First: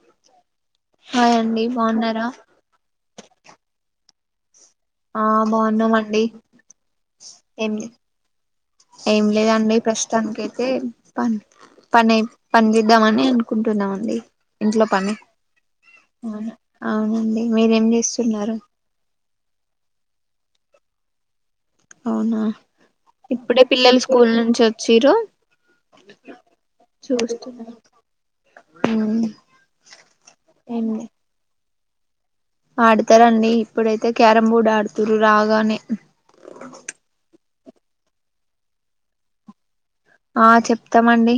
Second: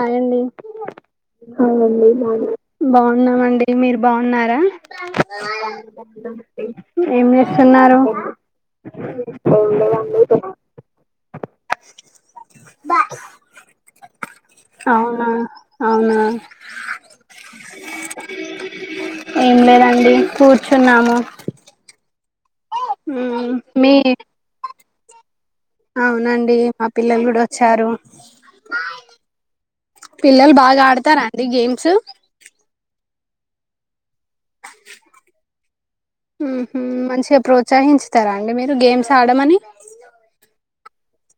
ాయ్ండి hi అండి బాగున్నారా బాగున్నాండి మీరు బాగున్నారా ఆ బాగున్నామండి ఏం ఏం లేదండి ప్రస్తుతానినికి అయితే ప పని పని చేద్దామని కుంటుందమండి ఇంట్లో పని అవునా అవునా అవును అవునండి మీరేం చేస్తున్నారు ఏం లేదండి కూర్చున్నాము అవునా మ్ ఇప్పుడే మీ పిల్లలు స్కూల్ నుంచి వ జీరో అవునండి మా పిల్లలు కూడా వచ్చారు ఉమ్, పిల్లలు బాగా ఏం లే ఆడతారంండి గేమ్ స పయితే క్యారం బోర్డ్ ఆడుతుారు రాగానే త్సహించుతారా అండి మీరు గేమ్స్ ఆడమని ఆ చెప్తామండి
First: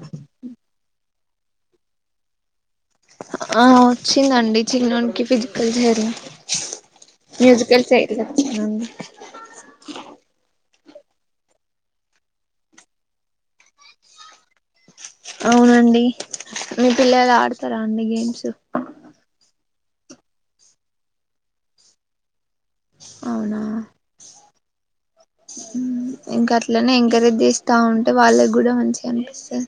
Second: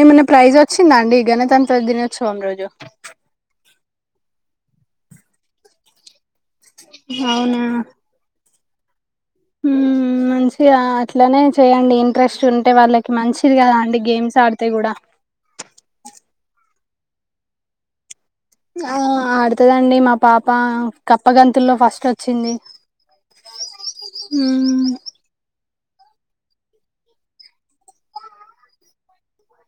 ఏమన్నా ప్రైజ్ వచ్చిందా అండి గణతంత్ర దినోత్సవం రోజు ఆ వచ్చిందండి చిన్నకి ఫిజికల్ జర అవునా మ్యూజికల్ చై నన్ మంచిగా అట్లనే చేయడి ఇంట్రెస్ట్ ఉంటే వాళ్ళకి మంచిది కదా అండి. గేమ్స్ ఆడితే కూడా అవునండి మీ పిల్లలు ఆడతారా అండి గేమ్స్. ఆ ఆడు వస్తుదండి మా పాప కప్ప గంతుల్లో ఫస్ట్ వచ్చింది. అవునా ఉమ్ ఇంకా అట్లనే ఎంకరేజ్ చేస్తా ఉంటే వాళ్ళకి కూడా మంచిగా అనిపిస్తది.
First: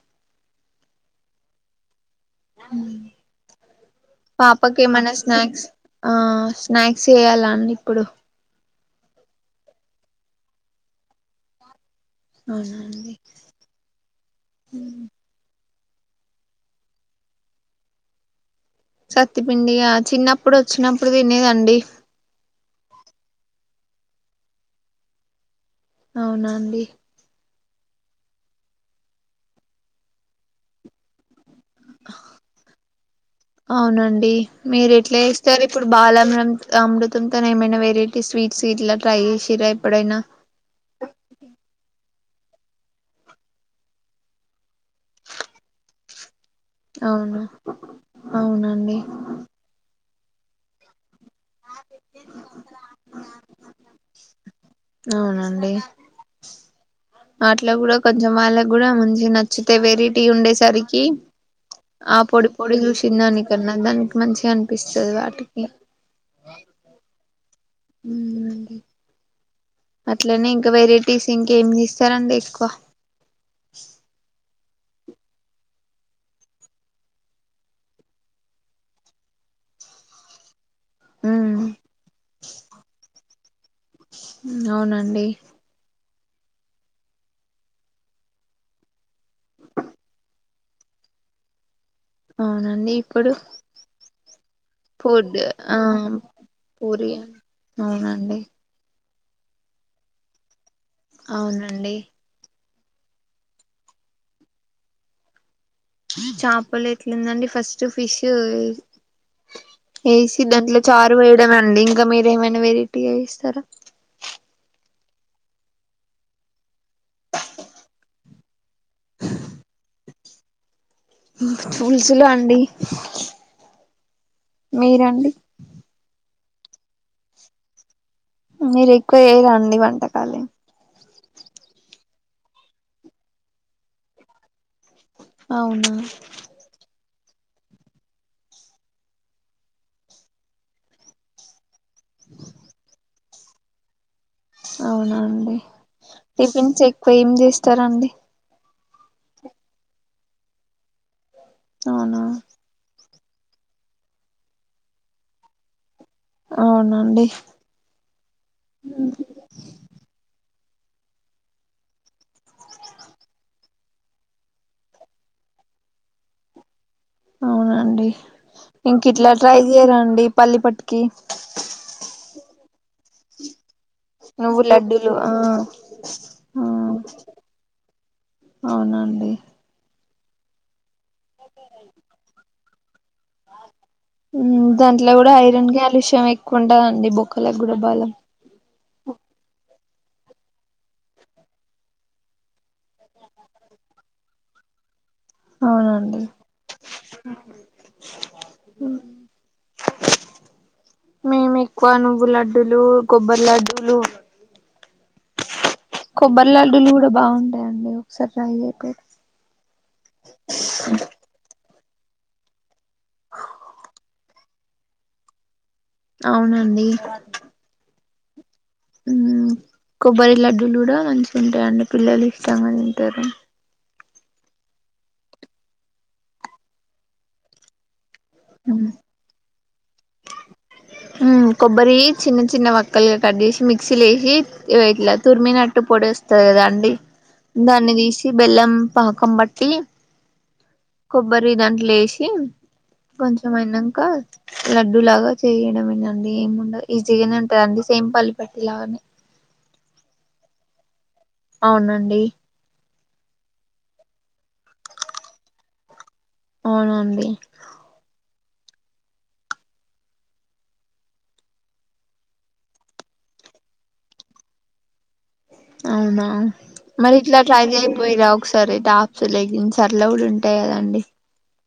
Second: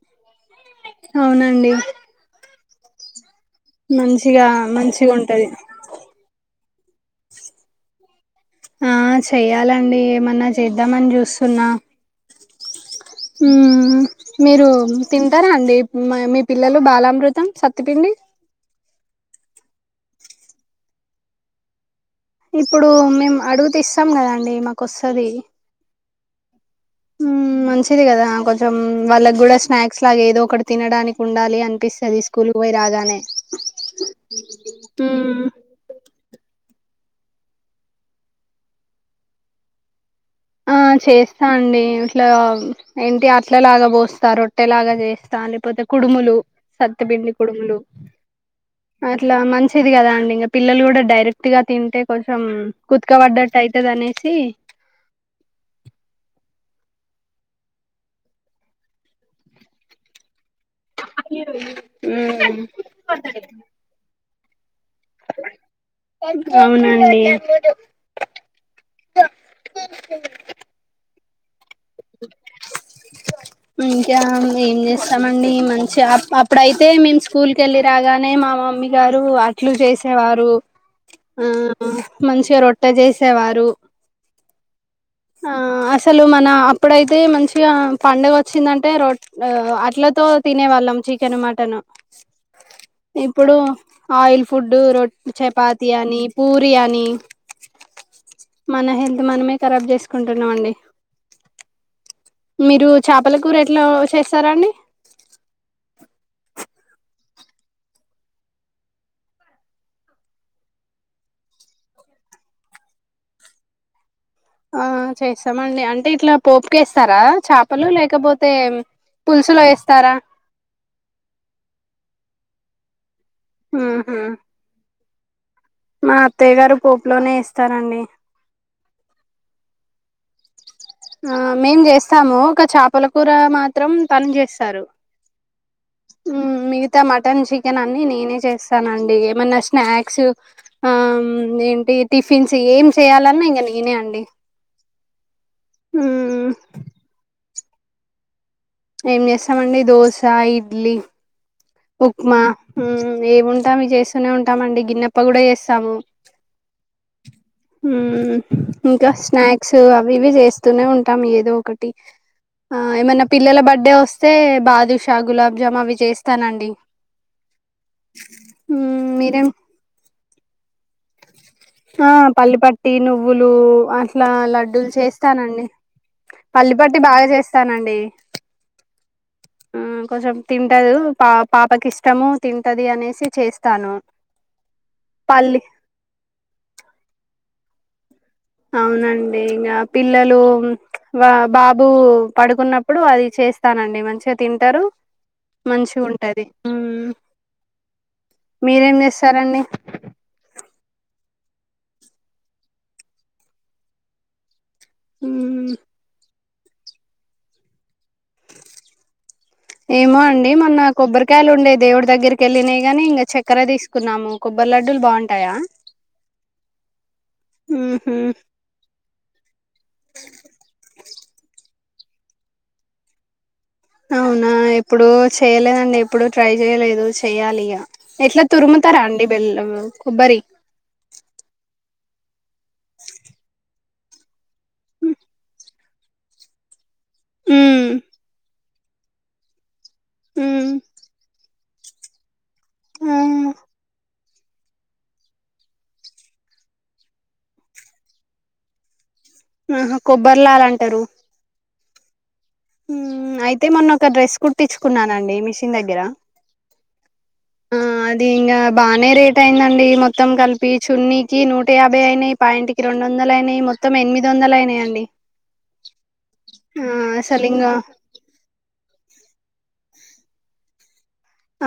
అవునండి. ఉం మంచిగా పాపక మంచిగా ఏమన్నా ఉంటది స్నాక్స్ ఆ స్నాక్స్ చేయాలండి ఇప్పుడు ఆ చెయ్యాలండి ఏమన్నా చేద్దామని చూస్తున్నా అవున ఉమ్ మీరు తింటారా అండి. మా మీ పిల్లలు బాలామృతం, సత్తుపిండి. సత్తిపిండియా చిన్నప్పుడు వచ్చినప్పుడు తినేదండి. ఇప్పుడు మేము అడుగుతిస్తాం కదండి మాకు వస్తది. అవునాండి. ఉమ్ మంచిది కదా కొంచెం వాళ్ళకి కూడా స్నాక్స్ లాగా ఏదో ఒకటి తినడానికి ఉండాలి. అనిపిస్తది స్కూల్ కు పోయి రాగానే అవునండి మీరు ఎట్లా మ్మ్ ఇస్తారు. ఇప్పుడు బాలమరం అమృతంతోనే ఏమైనా వెరైటీ స్వీట్స్ ఇట్లా ట్రై చేసిర్ర ఎప్పుడైనా, ఆ చేస్తా అండి. ఇట్లా ఏంటి అట్లలాగా పోస్తా రొట్టెలాగా చేస్తా లేకపోతే కుడుములు సత్తిపిండి అవును కుడుములు అవునండి అట్లా మంచిది కదా అండి. ఇగ పిల్లలు కూడా డైరెక్ట్. గుర్తిగా తింటే కొంచెం కుతుకబడ్డట్టు అయితదని. సి అవునండి. వాట్లో కూడా కొంచెం వాళ్ళకి కూడా మంచిగా నచ్చుతే వెరటీ ఉండే. సరికి ఆ పొడి మ్మ్ పొడి చూసిన దానికన్నా దానికి మంచిగా అనిపిస్తది. వాటికి అవునండి అండి అట్లనే ఇంకా వెరైటీస్. ఇంకా ఏం జేస్ ఇస్తా రండి ఏకువా ఇంకా ఏం చేస్తామండి మంచిగా అప్పుడైతే మేము స్కూల్కి వెళ్ళి రాగానే మా మమ్మీ గారు అట్లు చేసేవారు. ఆ ఉమ్ మంచిగా రొట్ట చేసేవారు. అండి. ఆ అసలు మన అప్పుడైతే మంచిగా పండుగ వచ్చిందంటే రో అట్లతో తినే వాళ్ళం చికెన్ మటన్. అవునండి ఇప్పుడు ఆయిల్ ఫుడ్డు రో ఫుడ్ ఆ చపాతి అని పూరి అని అవునండి మన హె మనే కబ్ జ అకుంటున్నాంమండి అవునండి మీరు చేపల కూ రెట్లా చేస్తారా అండి చేపలు ఎట్లుందండి ఫస్ట్ ఫిష్ వేసి దాంట్లో చారు వేయడం అండి ఇంకా మీరు ఏమైనా వెరైటీగా చేస్తార ఆ చేస్తామండి అంటే ఇట్లా పోపుక వేస్తారా చేపలు లేకపోతే పులుసులు వేస్తారా పులుసులు అండి ఆహా మీరాండి మా అత్తయ్య గారు పోపులోనే ఏస్తారండి మీరు ఎక్కువ చేయరండి వంటకాలు ఆ మేం చేస్తాము ఒక చేపల కూర మాత్రం తను చేస్తారు అవునా మ్ మిగతా మటన్ చికెన్ అన్ని నేనే చేస్తానండి ఏమైన్నా స్నాక్స్ ఏ టిఫిన్స్ ఏం చేయాల ఇంక నేనే అండి అవునా అండి మ్ టిఫిన్స్ ఎక్కువ ఏం చేస్తా స్తారండి ఏం చేస్తామండి దోశ ఇడ్లీ అవునా ఉప్మా ఏముంటా అవి చేస్తూనే ఉంటామండి గిన్నెతో కూడా చేస్తాము అవునండి ఇంకా స్నాక్స్ అవి ఇవి చేస్తా నే ఉంటాం ఏదో ఒకటి ఆ ఏమన్నా పిల్లల బర్డే వస్తే బాదుషా గులాబ్ జామ్ అవి చేస్త స్తానండి అవునండి ఇంక ఇట్లా మీరేం ట్రై చేయరండి పళ్ళి పట్టి కీ ఆ పళ్ళి పట్టి నువ్వులు అట్లా నువ్వు లడ్డూలు ఆ చేస్తానండి ఆ పళ్ళి పట్టి బాగా చేస్తానండి అవునండి కొంచెం తింటరు పా పాపకి ఇష్టము తింటది అనేసి చేస్తాను పల్లి కుంటా అండి బొక్కలకు కూడా బలం అవునండి ఇంకా పిల్లలు బాబు పడుకున్నప్పుడు అది చేస్తానండి మంచిగా తింటారు మంచి అవునండి ఉంటది మీరేం చేస్తారండి మేము ఎక్కువ నువ్వు లడ్డూలు కొబ్బరి లడ్డూలు హ కొబ్బరి లడ్డులు కూడా బాగుంటాయి అండి ఏమో అండి మొన్న కొబ్బరికాయలు ఉండే దేవుడి దగ్గరికి వెళ్ళినయి గాని ఇంకా చక్కెర తీసుకున్నాము కొబ్బరి లడ్డూలు బాగుంటాయా అవునండి ఉమ్ ఉమ్ కొబ్బరి లడ్డూలు కూడా మంచిగా ఉంటాయండి పిల్లలు ఇష్టంగా తింటారు అవునా ఎప్పుడో చేయలేదండి ఎప్పుడు ట్రై చేయలేదు చెయాలి ఇగ ఎట్లా తురుముతారండి బెల్ళ కొబ్బరి ఉమ్ కొబ్బరి చిన్న చిన్న వక్కలుగా కట్ జేసి మిక్సీ లేసి ఇగ ఇట్లా తుర్మినట్టు పొడి వస్తది కదా అండి మ్మ్ దాన్ని తీసి బెల్లం పాకం పట్టి మ్మ్ కొబ్బరి దాంట్లేసి ఆ కొంచం అయినాంక లడ్డూ లాగా చేయడంమేనండి ఏముండద్ ఈజీగానే ఉంటది అండి సేమ్ పల్లిపట్టి లాగానే ఆహ కొబ్బరి లా ల అంటారు అవునండి ఉమ్ అయితే మొన్న ఒక డ్రెస్ కుట్టించుకున్నానండి మిషిన్ దగ్గర అవున అండి ఉమ్ అది ఇంగ బానే రేట్ అయిందండి మొత్తం కలిపి చున్నీకి నూట యాభై అయినాయి పాయింట్కి రెండు వందలు అయినాయి మొత్తం ఎనిమిది వందలు అయినాయి అండి అవునా మరి ఇట్లా ట్రై ఇంగా చేయకపోయిరా ఒకసారి టాప్స్ లెగ్గిన్స్ అట్ల కూడా ఉంటాయి కదండి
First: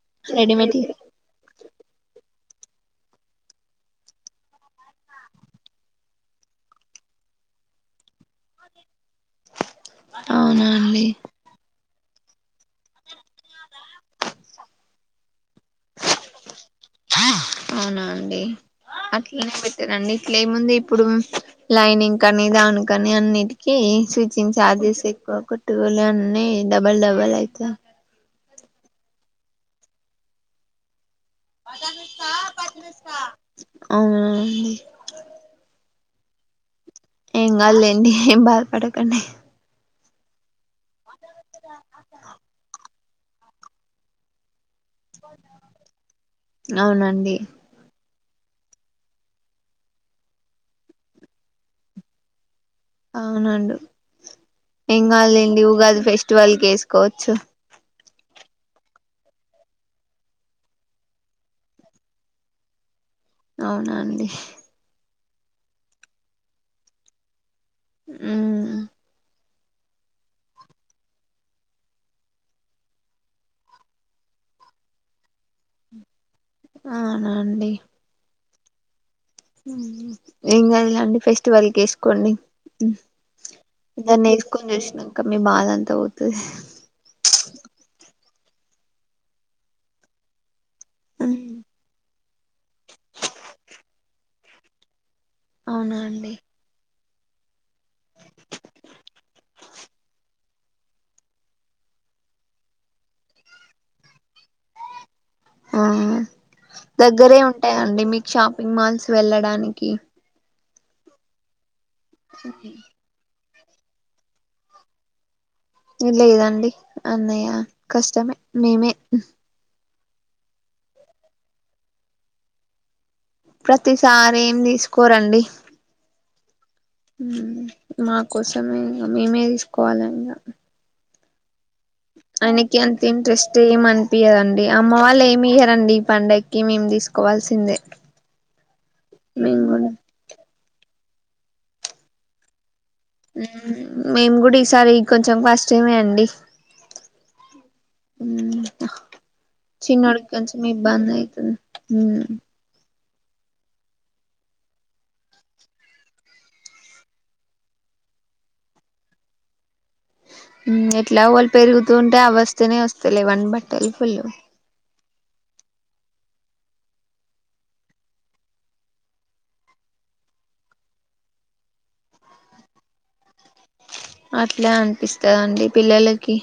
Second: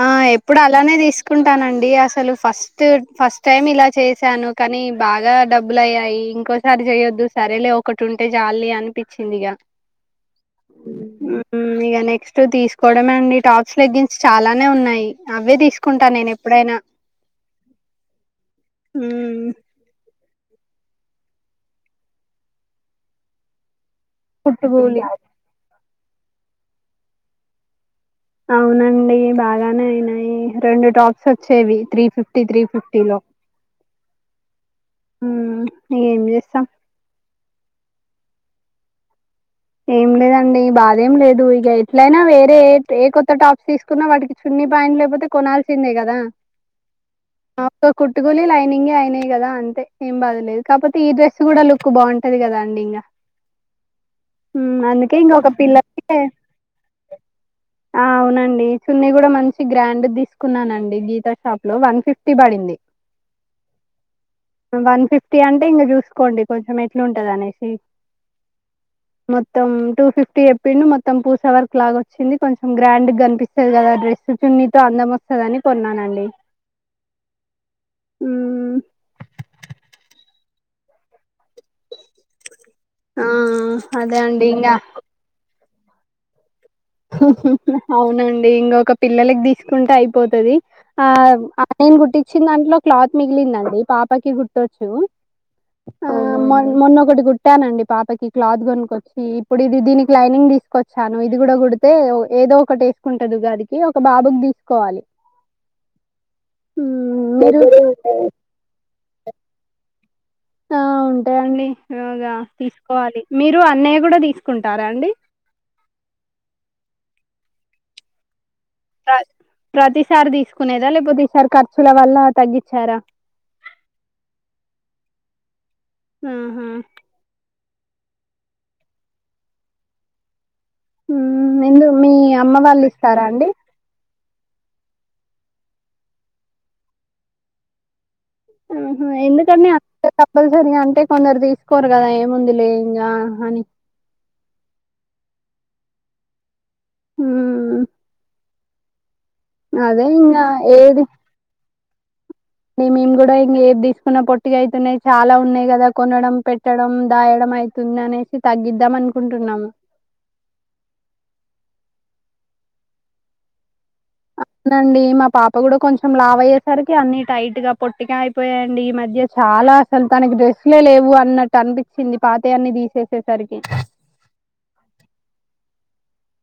ఆ ఎప్పుడు రెడీమేడ్ అలానే తీసుకుంటానండి డి అసలు ఫస్ట్ ఫస్ట్ టైం ఇలా చేసాను కానీ బాగా డబ్బులు అయ్యాయి ఇంకోసారి చేయొద్దు సరేలే ఒకటి ఉంటే చాల్లె అనిపి అవునా అండి మ్మ్ ఇగ నెక్స్ట్ తీసుకోవడంమే అండి టాప్స్ లెగ్గిన్స్ చాలానే ఉన్నాయి అవే తీసుకుంటా నేను ఎప్పుడైనా అవునా ఉమ్ లేముంది ఇప్పుడు లైనింగ్ కనీ దానికని అన్నిటికీ చూచిన కుట్టుకూలి చార్జెస్ ఎక్కువ టూల్ అన్నీ డబల్ డబల్ అయిత అవునండి బాగానే అయినాయి రెండు టాప్ లో అవునా డీ మ్మ్ ఏం చేస్తాం ఏం కాద్ లేండి ఏం బాధపడకండి ఏం లేదండి బాధేం లేదు ఇగ ఎట్లయినా వేరే ఏ కొత్త టాప్స్ తీసుకున్నా వాటికి చున్నీ బయ లేకపోతే కొనాల్సిందే కదా అవునండి పెట్టుకొని లైనింగే అయినాయి కదా అంతేం బాదులేదు కాపోతే ఈ డ్రెస్ కూడా లుక్ బాగుంటుది కదాం అవునండు ఎం అందుకే ఇంకొక కాదుండి ఉగాది పిల్లకి ఫెస్టివల్ క వేసుకోవచ్చు ఆ అవునండి చున్నీ కూడా మంచి గ్రాండ్ తీసుకున్నానండి గీతా షాప్ లో వన్ ఫిఫ్టీ పడింది అవునండి వన్ ఫిఫ్టీ అంటే ఇంకా చూసుకోండి కొంచెం ఎట్లు ఉంటది అనేసి అ మొత్తం టూ ఫిఫ్టీ చెప్పిండు మొత్తం పూస్వర్ క లాగా వచ్చింది కొంచెం గ్రాండ్ కనిపిస్తుంది కదా డ్రెస్ చున్నీతో అందం వస్తుందిని కొన్నానండి అవునండి ఉ ఇ అదిలా అండి పసి వాళ్ళకి వేసుకోండి ఆ ద అదే దాన్ని అండి వేసుకొని ఇంగా చూసినాంక మీ బాధంతా పోతుంది అవునండి ఇంకొక పిల్లలకి తీసుకుంటే అయిపోతుది ఆ అ నేన్ గుట్ట చి దాంట్లో క్లాత్ మిగిలింద అీ పాపకి గు చ్చ అవునా అండి గుట్టానండి పాపకి క్లాత్ కొనుక్కొచ్చి ఇప్పుడు ఇది దీనికి లైనింగ్ తీసుకొచ్చాను ఇది కూడా అతే ఏదో ఒక టేస్ ఉంటదుగాదికి ఒక బాబుకి తీసుకోవాలి ఆ ఉమ్ దగ్గరే మీరు ఉంటాయంండి మీకు షాపింగ్ మాల్స్ వెళ్ళడానికి ఆ ఉంటాండి గా తీసుకోవాలి మీరు అన్నయ్య కూడా తీసుకుంటారా అండి ఇ లే ఇదండి అన్నయ్య కష్టమే మేమే ప్ర ప్రతిసారి తీసుకునేదా లేకపోతే ఈసారి ఖర్చుల వల్ల తగ్గించారా ప్రతిసారి ఏం తీసుకోరండి ఆహా మా కోసమే మేమే తీసుకోవాలం ఎందు మీ అమ్మ వాళ్ళు ఇస్తారా అండి చె్యదండి అమ్మ వాళ్ళు ఏమి ఇయ్యరండి ఈ పండగకి మేము తీసుకోవాల్సిందే ఆహ మేము ఎందుకండి అ కూడా కంపల్సరీ అంటే కొందరు తీసుకోరు కదా ఏముందు లే మేమ్ గుడి ఇస్ సారీ కొంచం ఫస్ట్ టైమే అండి ఉమ్ ఉమ్ అదే చిన్నోడిక్ ఇంగా కొంచం ఇబ్బంది అయితుంద్ ఊ ఏ మీమ్ గుడా ఇంగ ఏద్ దీస్కున్నా పొట్టిగ అయితున్నాయి చాలా ఉన్నాయి గదా కొనడం పెట్టడం దాయడం అయితుంది అనేసి తగ్గిద్దాం అనుకుంటున్నాము మ్మ్ ఎట్ల వల్ పెరుగుతూ ఉంటే అ వస్తూనే వస్తలెవ్ అన్ బట్ కల్పులు అవునండి మా పాప గుడా కొంచం లావ్ అయ్యేసరికి అన్ని టైట్ గా పొట్టిగా అయిపొయై అండి ఈ మధ్య చాలా అసలు తనకి డ్రెస్సులే లేవు అన్నట్టు అన్పిచింది పాతే అన్ని తీసేసేసరికి అట్లా అనిపిస్తదా అండి పిల్లలకి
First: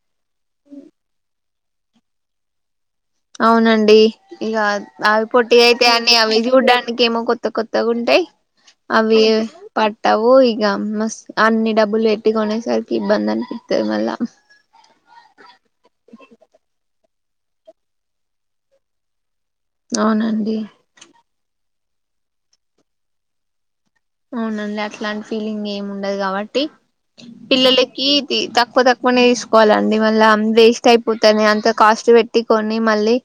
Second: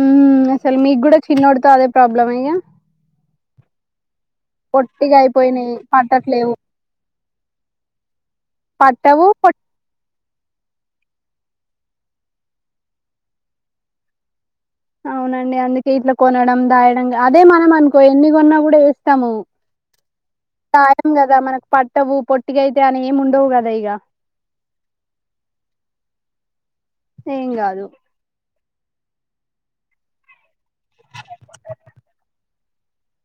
మ్మ్ అసలు మీగ్ గుడా చిన్ అబ్డు తదే ప్రాబ్లమేగా అవునండి ఇగా పొట్టిగా అవి పొట్టిగా అయిపోయినాయి అయితే అన్ని అవి పట్టట్లేవు చూడ్డానికి ఎమో కొత్త కొత్తగ్ ఉంటై అవి పట్టవు పొట్ పట్టవు ఇగ మస్ అన్ని డబ్బులు బెట్టి కొనెసరికి ఇబ్బంది అన్పిత్తది మళ్ళా రంగా అదే మనం అన్కో ఎన్ని గొన్నా గుడ ఏస్తాము అవునండి టా ఏం గద మనక్ పట్టవు పొట్టిగెతై అని ఏమ్ ఉండవ్ గదా ఇగ అవునండి అట్లాంటి ఫీలింగ్ ఏమ్ ఉండదు కాబట్టి ఏం కాదు పిల్లలకిీ తీ త పొ తక్కువనే ఈస్కోవాలండి మళ్ళామ్ వేస్ట్ అయిపోతది అంత కాస్ట్ బెట్టి కొని మళ్ళీ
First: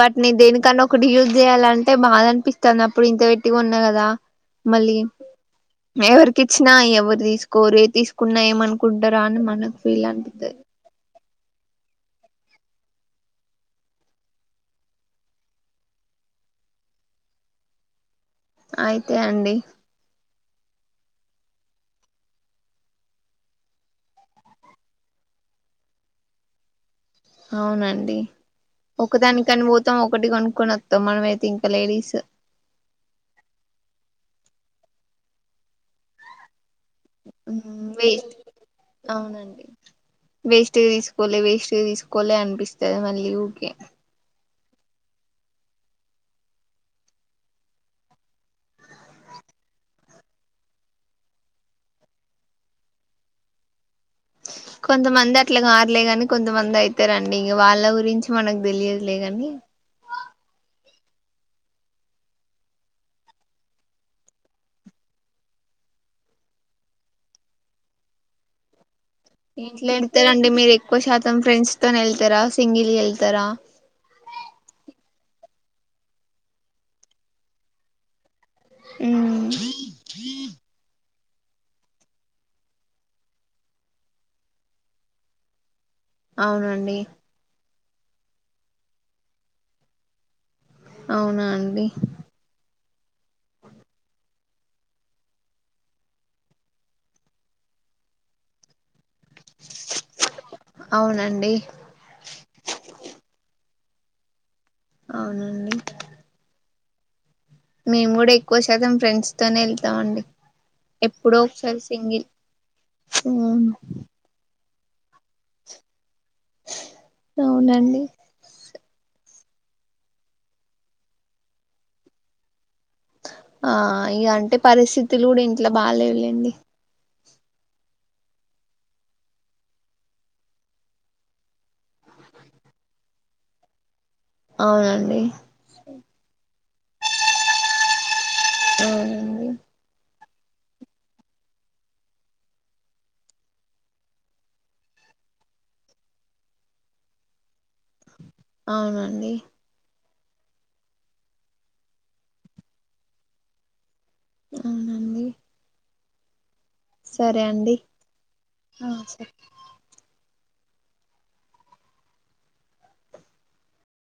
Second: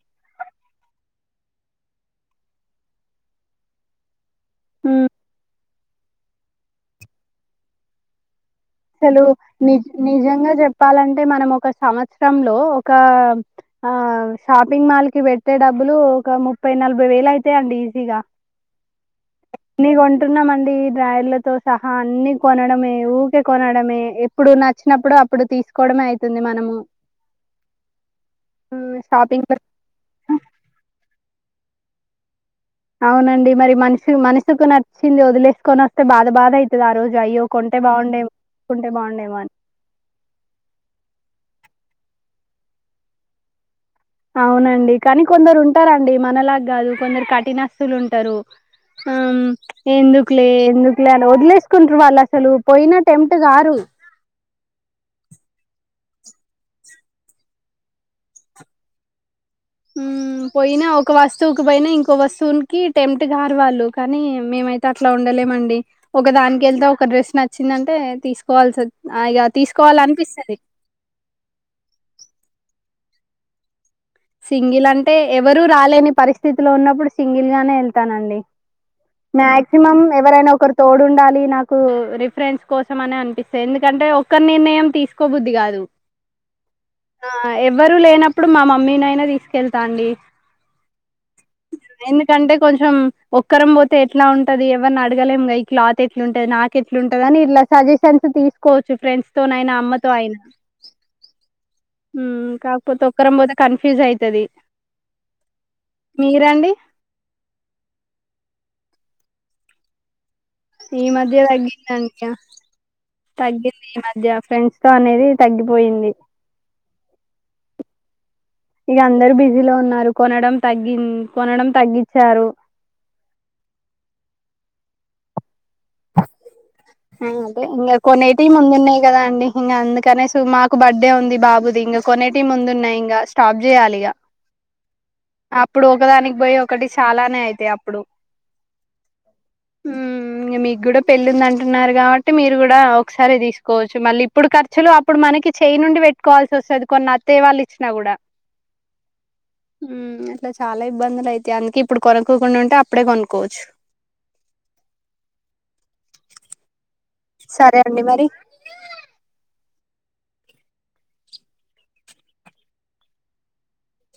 వట్నీ దేనికన్నా ఒకటి యూజ్ జేయాలంటే బాద అనిపిస్తన్న అప్పుడు ఇంత బెట్టి కొన్నా కదా మళ్ళీ హ్మ్ మే ఎవరికి ఇచ్చినా ఎవర్ తీస్కోరు ఏ తీసుకున్నా ఏమన్ సలు నిజ్ నిజంగా జప్పాలంటే మనం ఒక్ ఒక సమచ్రంలో ఒకా ఆ షాపింగ్ మాల్ కి పెట్టే డబ్బులు ఒక ముప్పై నల్భై వేల్ అయితై అండి ఈజీగా అయితే అండి టున్నమండి ఈ డ్రయర్లతో సహా అన్ని కొనడమే ఊక్ తే కొనడమే ఎప్పుడు నచ్చినప్పుడు అప్పుడు తీస్కోడమే అయితుంది మనము అవునండి ఒకదాని షాపింగ్ కన్ పోతాం ఒకటి కొన్కొని ఒత్తం మనం అయితే ఇంక్ క లేడీస్ అవునండి మరి మనిషి మనసుకు నచ్చింది ఒదిలేస్కొన్ ఒస్తే బాధ బాధ అయిత్ ఉమ్ వేస్ట్ కొంటే బాగుండేమో అని అవునండి వేస్ట్గ్ తీస్కోలే వేశ్ ఇవి తీస్కోలే అనిపిస్తంది మళ్ళీ ఊకే అవునండి కనీ కొందరు ఉంటారండి మనలాగ్ గాదు కొందరు కఠినస్తులు ఉంటారు ఆమ్ ఎందుక్లే ఎందుక్లే అట్ల ఒదిలేస్కుంట్రు వాళ్ అసలు పోయిన టెమ్ట్ గారు కొంతమంది అట్ల గార్లేగని కొంతమంది అయితారండి ఇగ వాళ్ళ గురించి మనకు తెలియద్లేగని ఉమ్ పోయినా ఒక వస్తువుకి పోయినా ఇంకో వస్తువునికి టెమ్ట్ గారు వాళ్ళు కానీ మేమైతే అట్లా ఉండలేమండి ఒక దానికి ఎల్తే ఒక డ్రెస్ నచ్చిందంటే తీస్కోవాల్సిద్ ఏన్ట్లేడ్తరండి మీరు ఎక్కువ శాతం ఫ్రెండ్స్ తొనె ఎళ్తరా సింగిల్ ఎల్ తర సింగిల్ అంటే, ఎవరూ రాలేని పరిస్థితిలో ఉన్నప్పుడు సింగిల్ గానే వెళ్తానండి. మాక్సిమం ఎవరైనా ఒకరు తోడుండాల్. నువ్ నాకు రిఫరెన్స్ కోసం అని అనిపిస్తది. ఎందుకంటే, ఒక్క నిర్ణయం తీసుకోబుద్ది కాదు. అవునండి. ఎవ్వరూ లేనప్పుడు మా మమ్మీనై న తీస్కెళ్తా అండి. అవునా అండి? రం ఒక్కరం పోతే, ఎట్లా ఉంటది? ఎవరిని అడగలేమ్ గా! ఈ క్లాత్ ఎట్లుంటది? నాకెట్లుంటది? అని ఇట్లా సజెషన్స్ తీసుకోవచ్చు ఫ్రెండ్స్. తొనయినా, అమ్మతో అయినా. అవునండి మ్మ్ కాకపోతే, ఒక్కరం పోతె కన్ ఫిజ్ అయితది. అవునండి. మీరండి మేము కూడా ఎక్కువ శాతం ఫ్రెండ్స్ తోనే ఎళ్తాం అండి. ఈ మధ్య తగ్గిందండిగ. తగ్గింది ఈ మధ్య ఫ్రెండ్స్ తొ అనేది తగ్గిపోయింది. అవునండి ఇగ అందరు బిజీలో ఉన్నారు. కొనడం తగ్గిన్ కొనడం తగ్గిచ్చారు. ఆ ఇగ అంటె పరిస్థితులు కూడా ఇంట్లో బాలేవు లెండి. మ్ అదే, ఇంకా కొనేటివి ముందున్నాయి కదా అండి! ఇంక అందుకనేసు మాకు బర్త్డే ఉంది. బాబుది ఇంగా కొనేటివి ముందున్నాయి ఇంగా స్టాప్ చేయాలిగ. అవునండి అప్పుడు ఒకదానికి పోయి ఒ ఒక్కటి చాలానే అయితాయి అప్పుడు. అవునండి. ఇంగ మీక్కూడా పెళ్ళిందన్ టున్నారు కాబట్టి, మీరు కూడా ఒకసారె తీసుకోవచ్చు. మళ్ళీ ఇప్పుడు ఖర్చులు, అప్పుడు మనకి చేయి నుండి పెట్టుకోవాల్సి వస్తది. కొన్ని అత్తేయ వాళ్ళు ఇచ్చినా కూడ. అవునండి. మ్మ్ అట్లా చాలా ఇబ్బందులు అయితయి. అందుకే, ఇప్పుడు కొనుక్కోకుండా ఉంటే, అప్పుడే కొనుకోవచ్చు. అవునండి. సరె అండి. సరే మరి ఆ సరె.